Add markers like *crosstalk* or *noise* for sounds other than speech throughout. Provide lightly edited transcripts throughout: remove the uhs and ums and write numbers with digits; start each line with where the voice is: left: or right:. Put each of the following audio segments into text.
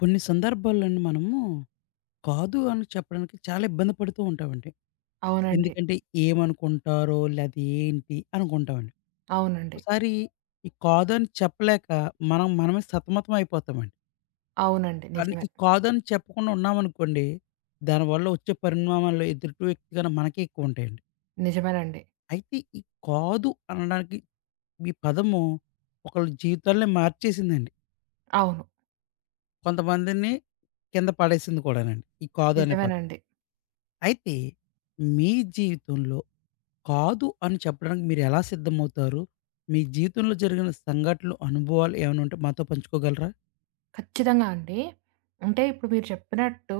left: కొన్ని సందర్భాల్లోని మనము కాదు అని చెప్పడానికి చాలా ఇబ్బంది పడుతూ ఉంటామండి.
right: అవునండి.
left: ఎందుకంటే ఏమనుకుంటారో? లేదా ఏంటి అనుకుంటామండి.
right: అవునండి.
left: ఒక్కోసారి ఈ కాదు అని చెప్పలేక మనం మనమే సతమతం అయిపోతామండి.
right: అవునండి.
left: కానీ
right: నిజమే.
left: ఈ కాదు అని చెప్పకుండా ఉన్నామనుకోండి, దానివల్ల వచ్చే పరిణామాల్లో ఎదుటి వ్యక్తి కన్నా మనకే ఎక్కువ ఉంటాయండి.
right: నిజమేనండి.
left: అయితే ఈ కాదు అనడానికి మీ పదము ఒకళ్ళ జీవితాల్నే మార్చేసిందండి.
right: అవును.
left: కొంతమందిని కింద పడేసింది కూడానండి. ఈ కాదు అనే పదం.
right: నిజమేనండి.
left: అయితే మీ జీవితంలో కాదు అని చెప్పడానికి మీరెలా సిద్ధమవుతారు? మీ జీవితంలో జరిగిన సంఘటనలు, అనుభవాలు ఏమైనా ఉంటే మాతో పంచుకోగలరా?
right: ఖచ్చితంగా అండి. అంటే ఇప్పుడు మీరు చెప్పినట్టు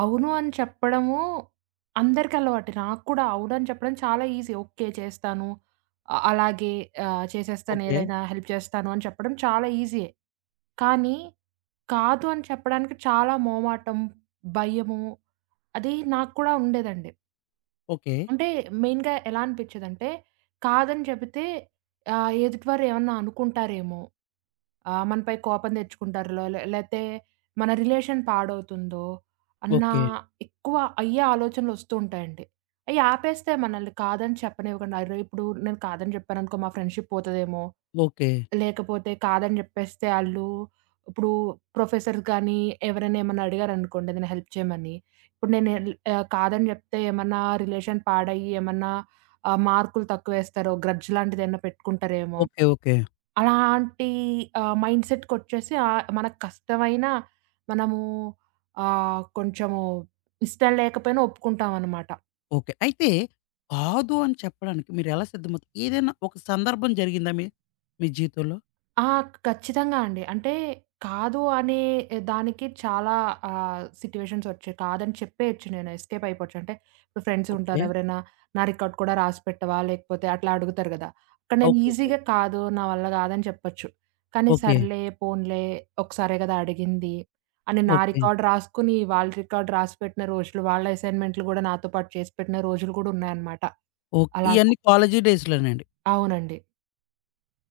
right: అవును అని చెప్పడము అందరికీ అలవాటే. నాకు కూడా అవును అని చెప్పడం చాలా ఈజీ. ఓకే. చేస్తాను. అలాగే చేసేస్తాను
left: ఓకే.
right: ఏదైనా హెల్ప్ చేస్తాను అని చెప్పడం చాలా ఈజీయే. కానీ కాదు అని చెప్పడానికి చాలా మొహమాటం, భయము అది నాకు కూడా ఉండేదండి.
left: ఓకే.
right: అంటే మెయిన్‌గా ఎలా అనిపిచ్చేదంటే, కాదని చెబితే ఎదుటివారు ఏమన్నా అనుకుంటారేమో, మనపై కోపం తెచ్చుకుంటారులో లేతే మన రిలేషన్ పాడవుతుందో అన్న
left: ఓకే.
right: ఎక్కువ అయ్యే ఆలోచనలొస్తూ ఉంటాయండి. అయి ఆపేస్తాయి మనల్ని కాదని చెప్పనివ్వకుండా. అరె! ఇప్పుడు నేను కాదని చెప్పాననుకో మా ఫ్రెండ్‌షిప్ పోతదేమో!
left: ఓకే.
right: లేకపోతే కాదని జెప్పేస్తే ఆళ్ళు ఇప్పుడు ప్రొఫెసర్స్ గానీ, ఎవరైనా ఏమన్నా అడిగారనుకోండి ఏదైనా హెల్ప్ చేయమని. ఇప్పుడు నేను కాదని జెప్తే ఏమన్నా రిలేషన్ పాడయ్యి, ఏమన్నా మార్కులు తక్కువేస్తారో, గ్రడ్జ్ లాంటిదేమన్నా పెట్టుకుంటారేమో.
left: ఓకే. ఓకే.
right: అలాంటి మైండ్ సెట్‌కొచ్చేసి మనకు కష్టమైనా మనము కొంచెము ఇష్టం లేకపోయినా ఒప్పుకుంటామనమాట.
left: ఓకే. అయితే కాదు అని చెప్పడానికి మీరెలా సిద్ధమవుతారు? ఏదైనా ఒక సందర్భం జరిగిందా మీ మీ జీవితంలో?
right: ఆ! ఖచ్చితంగా అండి. అంటే కాదు అనే దానికి చాలా సిట్యుయేషన్స్ వచ్చాయి. కాదని చెప్పేయొచ్చు నేను. ఎస్కేప్ అయిపోవచ్చు. అంటే ఇప్పుడు ఫ్రెండ్స్ ఉంటారు.
left: ఓకే.
right: ఎవరైనా నా రికార్డ్ కూడా రాసి పెట్టవా? లేకపోతే అట్లా అడుగుతారు గదా! అక్కడ నేను
left: ఓకే. ఓకే.
right: ఈజీగా కాదు, నా వల్ల కాదని చెప్పొచ్చు. కానీ
left: ఓకే.
right: సర్లే, పోన్లే ఒకసారే గదా అడిగింది అని నా
left: ఓకే.
right: రికార్డ్ రాసుకుని, వాళ్ళ రికార్డ్ రాసి పెట్టిన రోజులు, వాళ్ళ అసైన్‌మెంట్‌లు గూడా నాతో పాటు చేసి పెట్టిన రోజులు గూడా ఉన్నాయన్నమాట.
left: ఓకే.
right: అలాగా.
left: ఇయన్నీ కాలేజీ డేస్‌లోనండి.
right: అవునండి.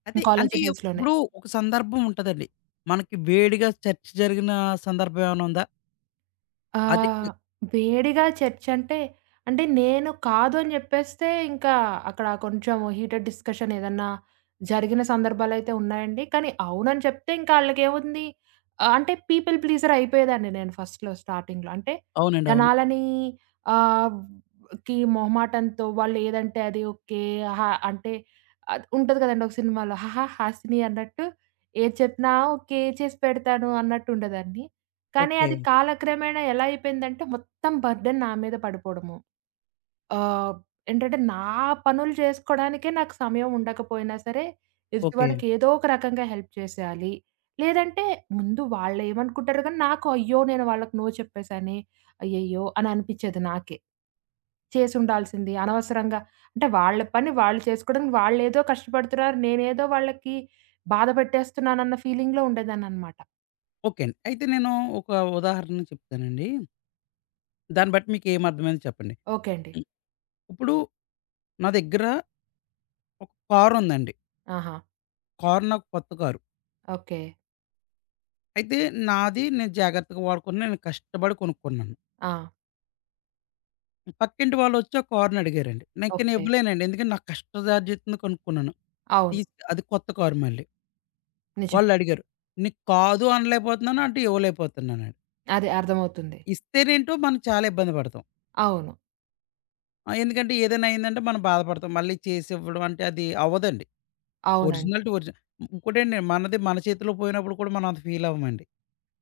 left: అయితే అంటే
right: కాలేజీ డేస్‌లోనే.
left: ఇప్పుడు ఒక సందర్భం ఉంటదండి. మనకి వేడిగా చర్చ జరిగిన సందర్భం ఏమైనా ఉందా?
right: ఆ!
left: అదే ఇ
right: వేడిగా చర్చంటే, అంటే అంటే నేను కాదు అని జెప్పేస్తే ఇంకా అక్కడ కొంచెం హీటెడ్ డిస్కషన్ ఏదన్నా జరిగిన సందర్భాలయితే ఉన్నాయండి. కానీ అవునని చెప్తే ఇంకా ఆళ్ళకేముంది అంటే పీపుల్ ప్లీజర్ అయిపోయేదాన్ని నేను ఫస్ట్‌లో స్టార్టింగ్‌లో. అంటే
left: అవునండి. అవును.
right: జనాలని ఆహ్, కి మొహమాటంతో వాళ్ళు ఏదంటే అది ఓకే. ఆహా! అంటే అది ఉంటది కదండీ ఒక సినిమాలో 'హాహా హాసిని' అన్నట్టు ఏది చెప్పినా ఓకే. చేసి పెడతాను అన్నట్టు ఉండేదాన్ని. కానీ
left: ఓకే.
right: అది కాలక్రమేణా ఎలా అయిపోయిందంటే మొత్తం బర్డెన్ నా మీద పడిపోవడము. ఆహ్, ఏంటంటే నా పనులు చేసుకోవడానికే నాకు సమయం ఉండకపోయినా సరే,
left: ఓకే.
right: ఎదుటివాడికి ఏదో ఒక రకంగా హెల్ప్ చేసేయాలి. లేదంటే ముందు వాళ్ళేమనుకుంటారో గానీ నాకు అయ్యో! నేను వాళ్ళకి నో చెప్పేసానే, అయ్యయ్యో! అని అనిపిచ్చేది నాకే. చేసుండాల్సింది అనవసరంగా అంటే వాళ్ళ పని వాళ్ళు చేసుకోవడానికి వాళ్ళేదో కష్టపడుతున్నారు. నేనేదో వాళ్ళకి బాధ పెట్టేస్తున్నానన్న ఫీలింగ్‌లో ఉండేదాన్ననమాట.
left: ఓకే అండి. అయితే నేను ఒక ఉదాహరణ చెప్తానండి. దాన్ని బట్టి మీకు ఏం అర్థమైందో చెప్పండి.
right: ఓకే అండి.
left: హ్మ్. ఇప్పుడు నా దగ్గర ఒక కారుందండి.
right: ఆహా!
left: కారు నాకు కొత్త కారు.
right: ఓకే.
left: అయితే నాది నేను జాగ్రత్తగా వాడుకొని నేను కష్టపడి కొనుక్కున్నాను.
right: ఆ!
left: పక్కింటి వాళ్ళొచ్చి ఆ కారుని అడిగారండి. ఇంక నేను ఇక్కడ
right: ఓకే.
left: ఇవ్వలేనండి. ఎందుకంటే నా కష్టదార్జితంతో కొనుక్కున్నాను.
right: అవును.
left: అది కొత్త కారు మళ్ళీ.
right: నిజమే.
left: వాళ్ళడిగారు. నీకు కాదు అనలేకపోతున్నాను. అంటే ఇవ్వలేకపోతున్నానండి.
right: అది అర్థమవుతుంది.
left: ఇస్తేనేంటో మనం చాలా ఇబ్బంది పడతాం.
right: అవును.
left: ఆ! ఎందుకంటే ఏదైనా అయిందంటే మనం బాధపడతాం. మళ్ళీ చేసివ్వడం అంటే అది అవ్వదండి.
right: అవునండి.
left: Original to original. ఇంకోటండి మనది మన చేతిలో పోయినప్పుడు కూడా మనం అంత ఫీల్ అవ్వమండి.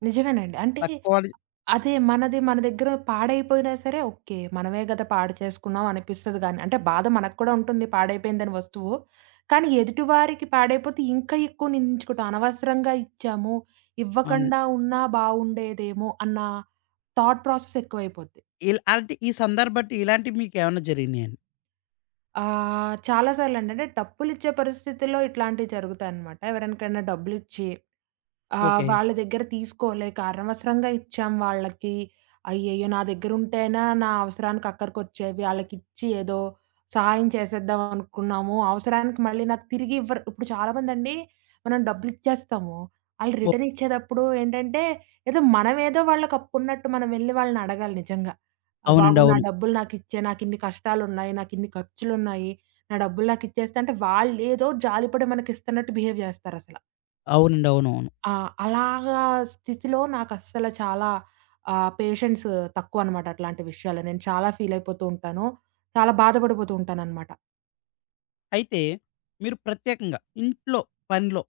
right: నిజమేనండి. అంటే
left: పక్కోడి
right: అదే మనది మన దగ్గర పాడైపోయినా సరే ఓకే. మనమే గదా! పాడు చేసుకున్నాం అనిపిస్తది గానీ అంటే బాధ మనకు కూడా ఉంటుంది పాడైపోయిందని వస్తువు. కానీ ఎదుటి వారికి పాడైపోతే ఇంకా ఎక్కువ నిందించుకుంటాం. అనవసరంగా ఇచ్చాము,
left: అవునండి.
right: ఇవ్వకండా ఉన్నా బావుండేదేమో అన్న థాట్ ప్రాసెస్ ఎక్కువైపోద్ది.
left: అలాంటి ఈ సందర్భట్టి ఇలాంటివి మీకేమన్నా జరిగినాయండి?
right: చాలా సార్లండి అంటే డబ్బులిచ్చే పరిస్థితుల్లో ఇట్లాంటివి జరుగుతాయనమాట. ఎవరికైనా డబ్బులిచ్చి ఆ!
left: ఓకే.
right: వాళ్ళ దగ్గర తీసుకోలేక అనవసరంగా ఇచ్చాం వాళ్ళకి. అయ్యయ్యో! నా దగ్గరుంటేనా నా అవసరానికి అక్కరకొచ్చేవి. ఆళ్ళకిచ్చి ఏదో సహాయం చేసేద్దాం అనుకున్నాము. అవసరానికి మళ్ళీ నాకు తిరిగి ఇవ్వరు. ఇప్పుడు చాలామందండి మనం డబ్బులిచ్చేస్తాము. ఆళ్ళు
left: ఓహ్!
right: రిటర్న్ ఇచ్చేటప్పుడు ఏంటంటే, ఏదో మనమేదో వాళ్ళకప్పున్నట్టు మనం వెళ్లి వాళ్ళని అడగాలి నిజంగా. "ఆ! బాబు
left: అవునండి.
right: నా
left: అవును.
right: డబ్బులు నాకిచ్చేయి. నాకిన్ని కష్టాలున్నాయి. నాకిన్ని ఖర్చులున్నాయి. నా డబ్బులు నాకిచ్చేస్తే" అంటే వాళ్ళేదో జాలిపడి మనకిస్తున్నట్టు బిహేవ్ చేస్తారసల.
left: అవునండి. అవునవును.
right: ఆ! అలాగా స్థితిలో నాకస్సల చాలా పేషెన్స్ తక్కువనమాట అట్లాంటి విషయాల్లో. నేను చాలా ఫీలయిపోతూ ఉంటాను. చాలా బాధపడిపోతూ ఉంటాననమాట.
left: అయితే మీరు ప్రత్యేకంగా ఇంట్లో పనిలో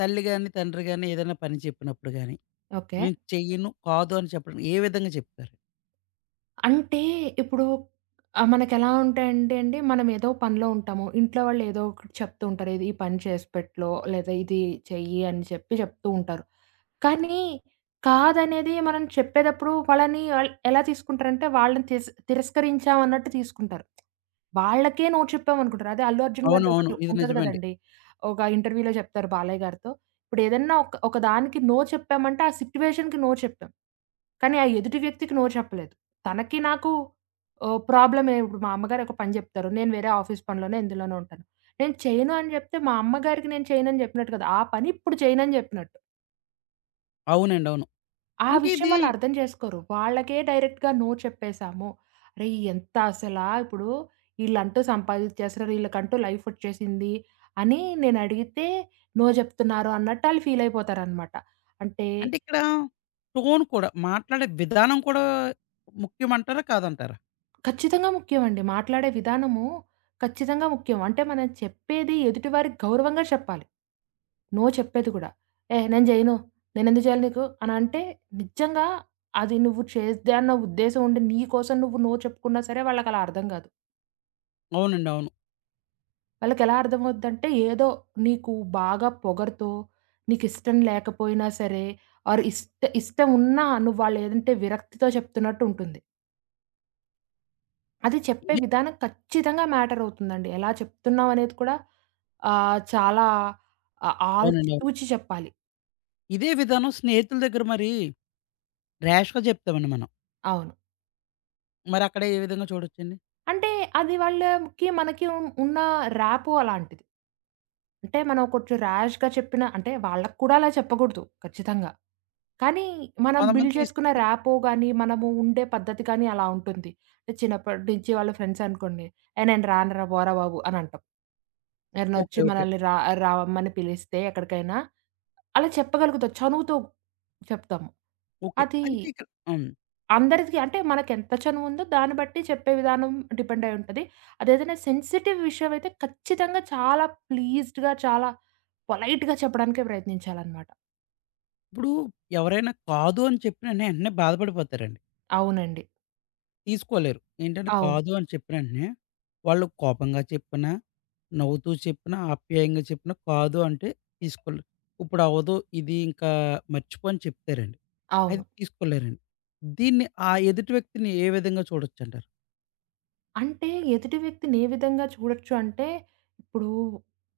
left: తల్లి గాని, తండ్రి గాని ఏదైనా పని చెప్పినప్పుడు గాని,
right: ఓకే.
left: నేను చెయ్యను, కాదు అని చెప్పడానికి ఏ విధంగా చెప్తారు?
right: అంటే ఇప్పుడు మనకెలా ఉంటాయంటే అండి, మనమేదో పనిలో ఉంటాము. ఇంట్లో వాళ్ళు ఏదో ఒకటి చెప్తూ ఉంటారు. "ఇది ఈ పని చేసి పెట్లో" లేదా "ఇది చెయ్యి" అని చెప్పి చెప్తూ ఉంటారు. కానీ కాదనేది మనం చెప్పేటప్పుడు వాళ్ళని ఆళ్ళు ఎలా తీసుకుంటారంటే వాళ్ళని తిరస్కరించామన్నట్టు తీసుకుంటారు. వాళ్ళకే నో చెప్పామనుకుంటారు. అదే 'అల్లు అర్జున్' గారిది
left: అవునవును.
right: ఒకటి
left: ఇది
right: ఉంటది
left: నిజమండి.
right: గదండీ! ఒక ఇంటర్వ్యూలో చెప్తారు బాలయ్య గారితో. ఇప్పుడేదన్నా ఒక ఒక దానికి నో చెప్పామంటే ఆ సిట్యుయేషన్‌కి నో చెప్పాం. కానీ ఆ ఎదుటి వ్యక్తికి నో చెప్పలేదు. తనకి నాకు ప్రాబ్లమే ఇప్పుడు మా అమ్మగారు ఒక పని జెప్తారు. నేను వేరే ఆఫీస్ పనిలోనే ఇందులోనే ఉంటాను. నేను చేయను అని జెప్తే మా అమ్మగారికి నేను చేయనని జెప్పినట్టు కాదు. ఆ పని ఇప్పుడు చేయనని జెప్పినట్టు.
left: అవునండి. అవును.
right: ఆ
left: అంటే
right: విషయం
left: ఇది
right: వాళ్ళర్థం జేసుకోరు. వాళ్ళకే డైరెక్ట్‌గా నో చెప్పేసాము. అరేయ్! ఎంత అసలా ఇప్పుడు ఈళ్ళంటూ సంపాదిచ్చేస్తున్నారు, ఈళ్ళకంటూ లైఫొచ్చేసింది అని నేనడిగితే నో జెప్తున్నారు అన్నట్టు ఆళ్ళు ఫీలయిపోతారనమాట. అంటే
left: అంటే ఇక్కడ టోన్ కూడా మాట్లాడే విధానం కూడా ముఖ్యమంటారా? కాదంటారా?
right: ఖచ్చితంగా ముఖ్యమండి. మాట్లాడే విధానము ఖచ్చితంగా ముఖ్యం. అంటే మనం చెప్పేది ఎదుటి వారికి గౌరవంగా చెప్పాలి. నో చెప్పేది గూడా. "ఏహ్! నేను జెయను. నేనెందుకు జేయాలి నీకు" అనంటే నిజంగా అది నువ్వు చేద్దే అన్న ఉద్దేశం ఉండి నీ కోసం నువ్వు నో చెప్పుకున్నా సరే వాళ్ళకలా అర్థం గాదు.
left: అవునండి. అవును.
right: వాళ్ళకెలా అర్థమవుద్దంటే, ఏదో నీకు బాగా పొగరుతో, నీకిష్టం లేకపోయినా సరే, ఆర్ ఇష్ట ఇష్టం ఉన్నా నువ్వు వాళ్ళేదంటే విరక్తితో చెప్తున్నట్టు ఉంటుంది. అది చెప్పే
left: ఇదే
right: విధానం ఖచ్చితంగా మ్యాటర్ అవుతుందండి. ఎలా చెప్తున్నావనేది కూడా చాలా
left: అవునండి. అవును.
right: ఆచితూచి చెప్పాలి.
left: ఇదే విధానం స్నేహితుల దగ్గర మరి ర్యాష్‌గా చెప్తామండి మనం.
right: అవును.
left: మరి అక్కడ ఏ విధంగా చూడొచ్చండి?
right: అంటే అది వాళ్ళకి, మనకి ఉన్న ర్యాపో అలాంటిది. అంటే మనం కొంచెం ర్యాష్‌గా చెప్పిన అంటే వాళ్ళకి కూడా అలా చెప్పకూడదు ఖచ్చితంగా. కానీ మనం
left: కొంతమంది
right: బిల్డ్ చేసుకున్న
left: తీసుకొని
right: ర్యాపో గాని, మనము ఉండే పద్ధతి కానీ అలా ఉంటుంది. అంటే చిన్నప్పటి నుంచి వాళ్ళ ఫ్రెండ్స్ అనుకోండి, "ఏయ్! నేను రానురా పోరా బాబు" అని అంటాం. ఎవరైనా
left: ఓకే.
right: వచ్చి
left: ఓకే.
right: మనల్ని రమ్మని పిలిస్తే ఎక్కడికైనా, అలా చెప్పగలుగుతాం. చనువుతో చెప్తాము.
left: ఓకే.
right: అది
left: అయితే ఇక్కడ హ్మ్.
right: అందరిది అంటే మనకెంత చనువుందో దాన్ని బట్టి చెప్పే విధానం డిపెండ్ అయి ఉంటది. అదేదైనా సెన్సిటివ్ విషయం అయితే ఖచ్చితంగా చాలా ప్లీజ్డ్‌గా, చాలా పొలైట్‌గా చెప్పడానికే ప్రయత్నించాలనమాట.
left: ఇప్పుడు ఎవరైనా కాదు అని చెప్పిన వెంటనే వెంటనే బాధపడిపోతారండి.
right: అవునండి.
left: తీసుకోలేరు. ఏంటంటే
right: అవును.
left: కాదు అని చెప్పిన వెంటనే, వాళ్ళు కోపంగా చెప్పినా, నవ్వుతూ చెప్పినా, ఆప్యాయంగా చెప్పినా కాదు అంటే తీసుకోలేరు. ఇప్పుడు అవ్వదు ఇది ఇంకా మర్చిపో అని చెప్తారండి. అయితే
right: అవును.
left: తీసుకోలేరండి. దీన్ని ఆ ఎదుటి వ్యక్తిని ఏ విధంగా చూడొచ్చంటారు?
right: అంటే ఎదుటి వ్యక్తిని ఏ విధంగా చూడొచ్చు అంటే, ఇప్పుడు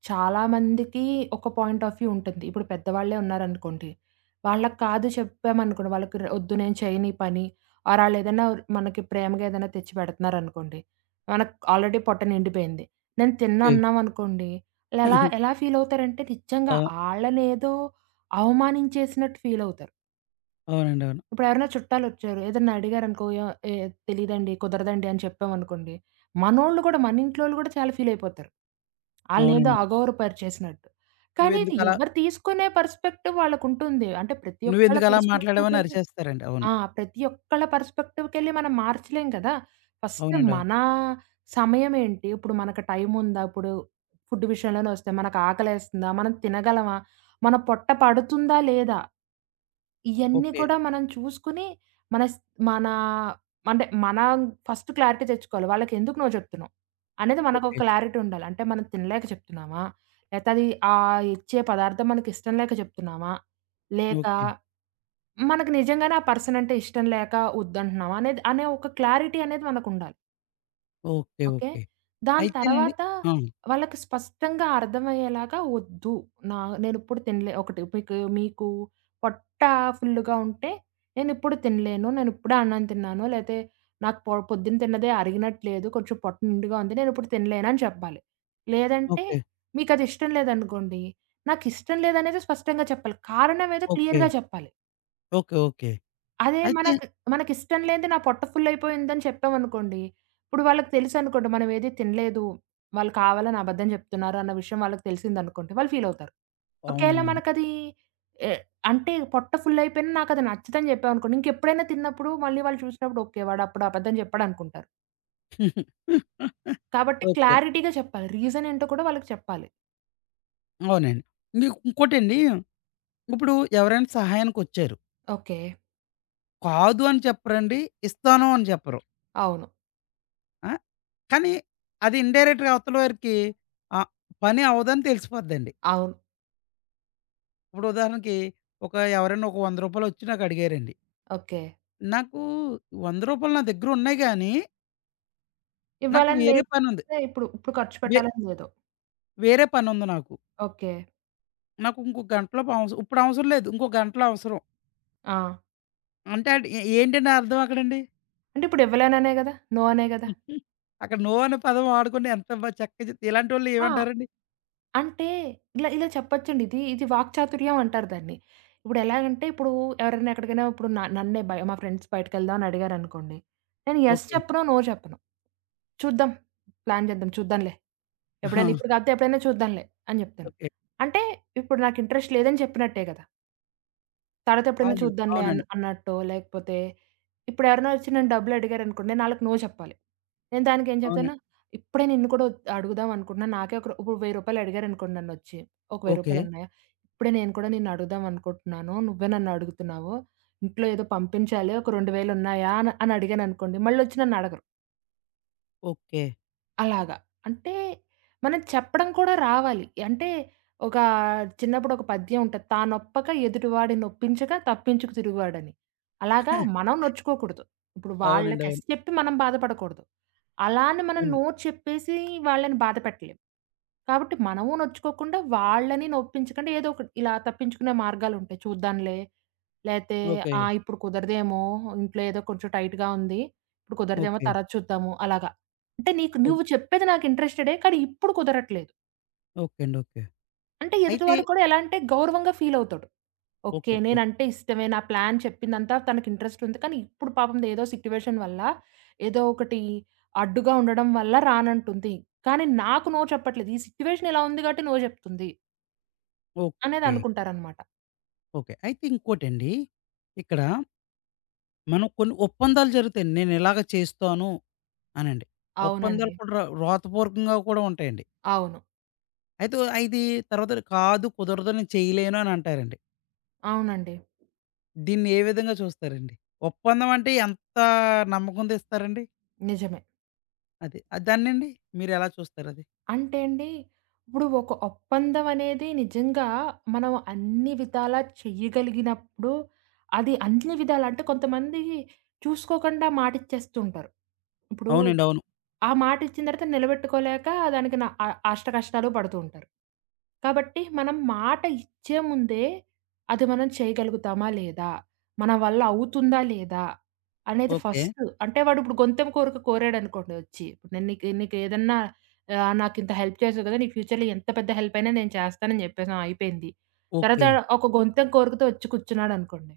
right: చాలామందికి ఒక పాయింట్ ఆఫ్ వ్యూ ఉంటుంది. ఇప్పుడు పెద్దవాళ్ళే ఉన్నారనుకోండి. వాళ్ళకి కాదు చెప్పామనుకోండి, వాళ్ళకి వద్దు నేను చేయను ఈ పని ఆళ్ళేదైనా మనకి ప్రేమగా ఏదైనా తెచ్చి పెడుతున్నారనుకోండి. మనకు ఆల్రెడీ పొట్ట నిండిపోయింది. నేను తినను
left: ఓకే.
right: అన్నామనుకోండి, ఆళ్ళెలా
left: *laughs*
right: ఎలా ఫీలవుతారంటే నిజంగా
left: అవు
right: ఆళ్ళనేదో అవమానించేసినట్టు ఫీలవుతారు.
left: అవునండి. అవును.
right: ఇప్పుడెవరైనా చుట్టాలొచ్చారు. ఏదన్నా అడిగారనుకో, య ఏ తెలీదండి, కుదరదండి అని చెప్పామనుకోండి, మనోళ్ళు కూడా, మన ఇంట్లోళ్ళు కూడా చాలా ఫీలయిపోతారు. ఆళ్ళనేదో
left: అవునండి. అవును.
right: అగౌరవపరిచేసినట్టు. కానీ ఇది
left: నువ్వెందుకలా
right: ఎవరు తీసుకునే పర్స్పెక్టివ్ వాళ్ళకుంటుంది. అంటే ప్రతి ఒక్కళ్ళ
left: నువ్వెందుకలా మాట్లాడావని
right: పర్స్పెక్టివ్‌కెళ్ళి
left: అరిచేస్తారండి. అవును.
right: ఆ! ప్రతి ఒక్కళ్ళ పర్స్పెక్టివ్‌కెళ్ళి మనం మార్చలేం కదా! ఫస్ట్
left: అవునండి. అవును.
right: మన సమయమేంటి? ఇప్పుడు మనకు టైముందా? ఇప్పుడు ఫుడ్ విషయంలోనే వస్తే మనకు ఆకలేస్తుందా? మనం తినగలమా? మన పొట్ట పడుతుందా లేదా? ఇయన్నీ
left: ఓకే.
right: కూడా మనం చూసుకొని, మన స్ మన అంటే మనం ఫస్ట్ క్లారిటీ తెచ్చుకోవాలి. వాళ్ళకెందుకు "నో" చెప్తున్నాం అనేది మనకొక
left: ఓకే.
right: క్లారిటీ ఉండాలి. అంటే మనం తినలేక చెప్తున్నామా? లేతే అది ఇచ్చే పదార్థం మనకిష్టం లేక చెప్తున్నామా? లేక
left: ఓకే.
right: మనకు నిజంగానే ఆ పర్సన్ అంటే ఇష్టం లేక వద్దంటున్నామా? అనేది అనే ఒక క్లారిటీ అనేది మనకుండాలి.
left: ఓకే.
right: ఓకే.
left: ఓకే.
right: దాని
left: అయితేనండి
right: తర్వాత
left: ఆ!
right: వాళ్ళకి స్పష్టంగా అర్థమయ్యేలాగా వద్దు. నా నేనిప్పుడు తినలే ఒకటి మీకు మీకు పొట్ట ఫుల్‌గా ఉంటే నేనిప్పుడు తినలేను. నేనిప్పుడే అన్నం తిన్నాను. లేతే నాకు పొద్దున తిన్నదే అరిగినట్లేదు. కొంచెం పొట్ట నిండుగా ఉంది. నేనిప్పుడు తినలేనని చెప్పాలి. లేదంటే
left: ఓకే.
right: మీకది ఇష్టం లేదనుకోండి. నాకిష్టం లేదనేది స్పష్టంగా చెప్పాలి. కారణమేదో
left: ఓకే.
right: క్లియర్‌గా చెప్పాలి.
left: ఓకే. ఓకే.
right: అదే
left: అయితే
right: మనకి మనకిష్టం లేనిది నా పొట్ట ఫుల్లయిపోయిందని చెప్పామనుకోండి, ఇప్పుడు వాళ్ళకి తెలుసనుకోండి మనవేది తినలేదు, వాళ్ళు కావాలని అబద్ధం చెప్తున్నారు అన్న విషయం వాళ్ళకి తెలిసిందనుకోండి, వాళ్ళు ఫీలవుతారు. ఒకేళ
left: అవునండి. అవును.
right: మనకది ఎ అంటే పొట్ట ఫుల్లయిపోయినా నాకది నచ్చదని చెప్పామనుకోండి, ఇంకెప్పుడైనా తిన్నప్పుడు మళ్ళీ వాళ్ళు చూసినప్పుడు ఓకే. వాడప్పుడు అబద్ధం చెప్పాడనుకుంటారు.
left: *laughs*
right: కాబట్టి
left: ఓకే.
right: క్లారిటీగా చెప్పాలి. రీజనేంటో కూడా వాళ్ళకి చెప్పాలి.
left: అవునండి. మీకు ఇంకోటండి, ఇప్పుడు ఎవరైనా సహాయానికొచ్చారు.
right: ఓకే.
left: కాదు అని చెప్పరండి. ఇస్తాను అని చెప్పరు.
right: అవును.
left: ఆ! కానీ అది ఇండైరెక్ట్‌గా అవతల వారికి ఆహ్, పని అవ్వదని తెలిసిపోద్దండి.
right: అవును.
left: ఇప్పుడు ఉదాహరణకి ఒక ఎవరైనా ఒక రూ. 100 వచ్చి నాకు అడిగారండి.
right: ఓకే.
left: నాకు రూ. 100 నా దగ్గర ఉన్నాయి గానీ, నాకు
right: ఇవ్వాలని
left: వేరే
right: లేదు.
left: పనుంది.
right: ఇప్పుడు ఇప్పుడు ఖర్చు
left: వే
right: పెట్టాలని లేదు.
left: వేరే పనుంది నాకు.
right: ఓకే.
left: నాకు ఇంకో గంటలోపు ఇప్పుడు అవసరం లేదు. ఇంకో గంటలో అవసరం.
right: ఆ!
left: అంటే ఆడు ఏ ఏంటండి అర్థం అక్కడండి?
right: అంటే ఇప్పుడు ఇవ్వలేననే గదా! నో అనే గదా!
left: అక్కడ నో అనే పదం వాడుకొని ఎంత చక్కగా చెప్తే ఇలాంటోళ్ళు
right: ఆ!
left: ఏమంటారండి?
right: అంటే ఇలా ఇలా చెప్పొచ్చండి. ఇది ఇది వాక్చాతుర్యం అంటారు దాన్ని. ఇప్పుడెలాగంటే ఇప్పుడు ఎవరైనా ఎక్కడికైనా ఇప్పుడు న నన్నే బయ మా ఫ్రెండ్స్ బయటికెళ్దాం అని అడిగారనుకోండి. నేను యెస్
left: ఓకే.
right: చెప్పను. నో చెప్పను. చూద్దాం. ప్లాన్ చేద్దాం. చూద్దాంలే. ఎప్పుడైనా
left: ఆ!
right: ఇప్పుడు కాకపోతే ఎప్పుడైనా చూద్దాంలే అని చెప్తాను.
left: ఓకే.
right: అంటే ఇప్పుడు నాకు ఇంట్రెస్ట్ లేదని చెప్పినట్టే గదా! తర్వాత ఎప్పుడైనా
left: అవునండి.
right: చూద్దాంలే అన్
left: అవునండి.
right: అన్నట్టో, లేకపోతే ఇప్పుడెవరైనా వచ్చి నన్ను డబ్బులడిగారనుకోండి, నేనాళ్ళకి నో చెప్పాలి. నేను దానికేం
left: అవును.
right: చెప్తాను, ఇప్పుడే నిన్ను కూడా అడుగుదాం అనుకుంటున్నా. నాకే ఒక ఇప్పుడు రూ. 1000 అడిగారనుకోండి నన్నొచ్చి, ఒక రూ.
left: ఓకే.
right: 1000 ఉన్నాయా? ఇప్పుడే నేను కూడా నిన్ను అడుగుదాం అనుకుంటున్నాను. నువ్వే నన్ను అడుగుతున్నావు. ఇంట్లో ఏదో పంపించాలి. ఒక 2000 ఉన్నాయా? అని అని అడిగాననుకోండి, మళ్ళొచ్చి నన్నడగరు.
left: ఓకే.
right: అలాగా. అంటే మనం చెప్పడం కూడా రావాలి. అంటే ఒక చిన్నప్పుడు ఒక పద్యం ఉంటది. తానొప్పక ఎదుటివాడి నొప్పించగా తప్పించుకు తిరుగువాడని. అలాగా మనం
left: *laughs*
right: నొచ్చుకోకూడదు. ఇప్పుడు వాళ్ళకి
left: అవునండి.
right: ఎస్
left: అవును.
right: చెప్పి మనం బాధపడకూడదు. అలా అని మనం
left: అవును.
right: నో చెప్పేసి వాళ్ళని బాధ పెట్టలేం. కాబట్టి మనము నొచ్చుకోకుండా వాళ్ళని నొప్పించకుండా ఏదో ఒకటి ఇలా తప్పించుకునే మార్గాలుంటాయి చూద్దాంలే లేతే
left: ఓకే.
right: ఆ! ఇప్పుడు కుదరదేమో, ఇంట్లో ఏదో కొంచెం టైట్‌గా ఉంది. ఇప్పుడు కుదరదేమో
left: ఓకే.
right: తర్వాత చూద్దాము అలాగా. అంటే నీకు
left: ఓ
right: నువ్వు చెప్పేది నాకు ఇంట్రెస్టెడే. కానీ ఇప్పుడు కుదరట్లేదు.
left: ఓకే అండి. ఓకే.
right: అంటే
left: అయితే
right: ఎదుటివాడు కూడా ఎలా అంటే గౌరవంగా ఫీల్ అవుతాడు. ఓకే.
left: ఓకే. అండి,
right: నేనంటే ఇష్టమే. నా ప్లాన్ చెప్పిందంతా తనకి ఇంట్రెస్ట్ ఉంది. కానీ ఇప్పుడు పాపం ఏదో సిట్యుయేషన్ వల్ల, ఏదో ఒకటి అడ్డుగా ఉండడం వల్ల రానంటుంది. కానీ నాకు నో చెప్పట్లేదు. ఈ సిట్యుయేషన్ ఇలా ఉంది కాబట్టి నో చెప్తుంది అనేది
left: ఓకే.
right: అనుకుంటారనమాట.
left: ఓకే. అయితే ఇంకోటండి, ఇక్కడ మనం కొన్ని ఒప్పందాలు జరుగుతాయండి. నేను ఇలాగ చేస్తాను అనండి.
right: అవునండి.
left: ఒప్పందాలు కూడా రాతపూర్వకంగా కూడా ఉంటాయండి.
right: అవును.
left: అయితే ఇది తర్వాత కాదు, కుదరదు, నేను చేయలేను అని అంటారండి.
right: అవునండి.
left: దీన్ని ఏ విధంగా చూస్తారండి? ఒప్పందం అంటే ఎంత నమ్మకంతో ఇస్తారండి?
right: నిజమే.
left: అది. దాన్నండి మీరెలా చూస్తారది?
right: అంటే అండి, ఇప్పుడు ఒక ఒప్పందం అనేది నిజంగా మనం అన్ని విధాలా చెయ్యగలిగినప్పుడు, అది అన్ని విధాలా అంటే కొంతమంది చూసుకోకుండా మాటిచ్చేస్తూ ఉంటారు. ఇప్పుడు
left: అవునండి. అవును.
right: ఆ మాటిచ్చిన తర్వాత నిలబెట్టుకోలేక దానికి నా అ అష్టకష్టాలు పడుతూ ఉంటారు. కాబట్టి మనం మాట ఇచ్చే ముందే అది మనం చేయగలుగుతామా? లేదా? మన వల్ల అవుతుందా? లేదా? అనేది
left: ఓకే.
right: ఫస్ట్. అంటే వాడు ఇప్పుడు గొంతెమ్మ కోరిక కోరాడనుకోండి వచ్చి, ఇప్పుడు "నేను నీకు నీకేదన్నా" నాకింత హెల్ప్ చేసావు కదా! నీకు ఫ్యూచర్‌లో ఎంత పెద్ద హెల్ప్ అయినా నేను చేస్తానని జెప్పేసాం అయిపోయింది. తర్వాత
left: ఓకే.
right: ఒక గొంతెం కోరికతో వచ్చి కూర్చున్నాడనుకోండి.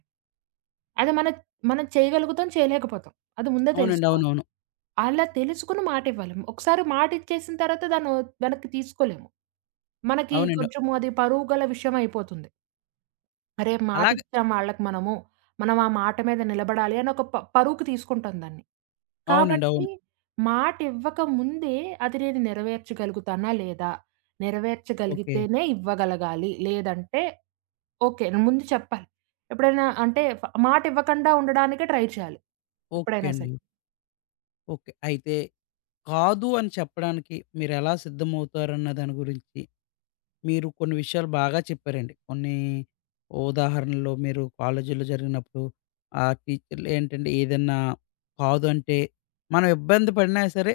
right: అది మన మనం చేయగలుగుతాం, చేయలేకపోతాం. అది ముందే
left: అవునండి.
right: తెలుసుకోవాలి.
left: అవునవును.
right: అలా తెలుసుకొని మాటివ్వాలి. ఒకసారి మాటిచ్చేసిన తర్వాత దాన్ని వెనక్కి తీసుకోలేము. మనకి
left: అవునండి.
right: కొంచెం అది పరువు గల విషయం అయిపోతుంది. అరే!
left: అలాగే
right: మాటిచ్చాం వాళ్ళకి మనము. మనం ఆ మాట మీద నిలబడాలి అని ఒక పరువుకి తీసుకుంటాం దాన్ని.
left: అవునండి.
right: కాబట్టి
left: అవును.
right: మాటివ్వక ముందే అది నేను నెరవేర్చగలుగుతానా లేదా?
left: ఓకే.
right: నెరవేర్చగలిగితేనే ఇవ్వగలగాలి. లేదంటే ఓకే. నేను ముందు చెప్పాలి. ఎప్పుడైనా అంటే మాటివ్వకుండా ఉండడానికే ట్రై చేయాలి.
left: ఓకే
right: ఎప్పుడైనా సరే.
left: అండి. ఓకే. అయితే కాదు అని చెప్పడానికి మీరెలా సిద్ధమవుతారన్న దాని గురించి మీరు కొన్ని విషయాలు బాగా చెప్పారండి. కొన్ని ఉదాహరణలు మీరు కాలేజీలో జరిగినప్పుడు, ఆ టీచర్లు ఏంటంటే ఏదన్నా కాదు అంటే, మనం ఇబ్బంది పడినా సరే,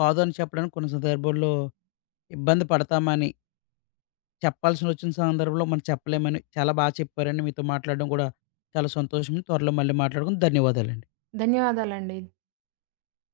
left: కాదు అని చెప్పడానికి కొన్ని సందర్భాల్లో ఇబ్బంది పడతామని, చెప్పాల్సినొచ్చిన సందర్భంలో మనం చెప్పలేమని చాలా బాగా చెప్పారండి. మీతో మాట్లాడడం కూడా చాలా సంతోషం. త్వరలో మళ్ళీ మాట్లాడుకుందాం. ధన్యవాదాలండి.
right: ధన్యవాదాలండి.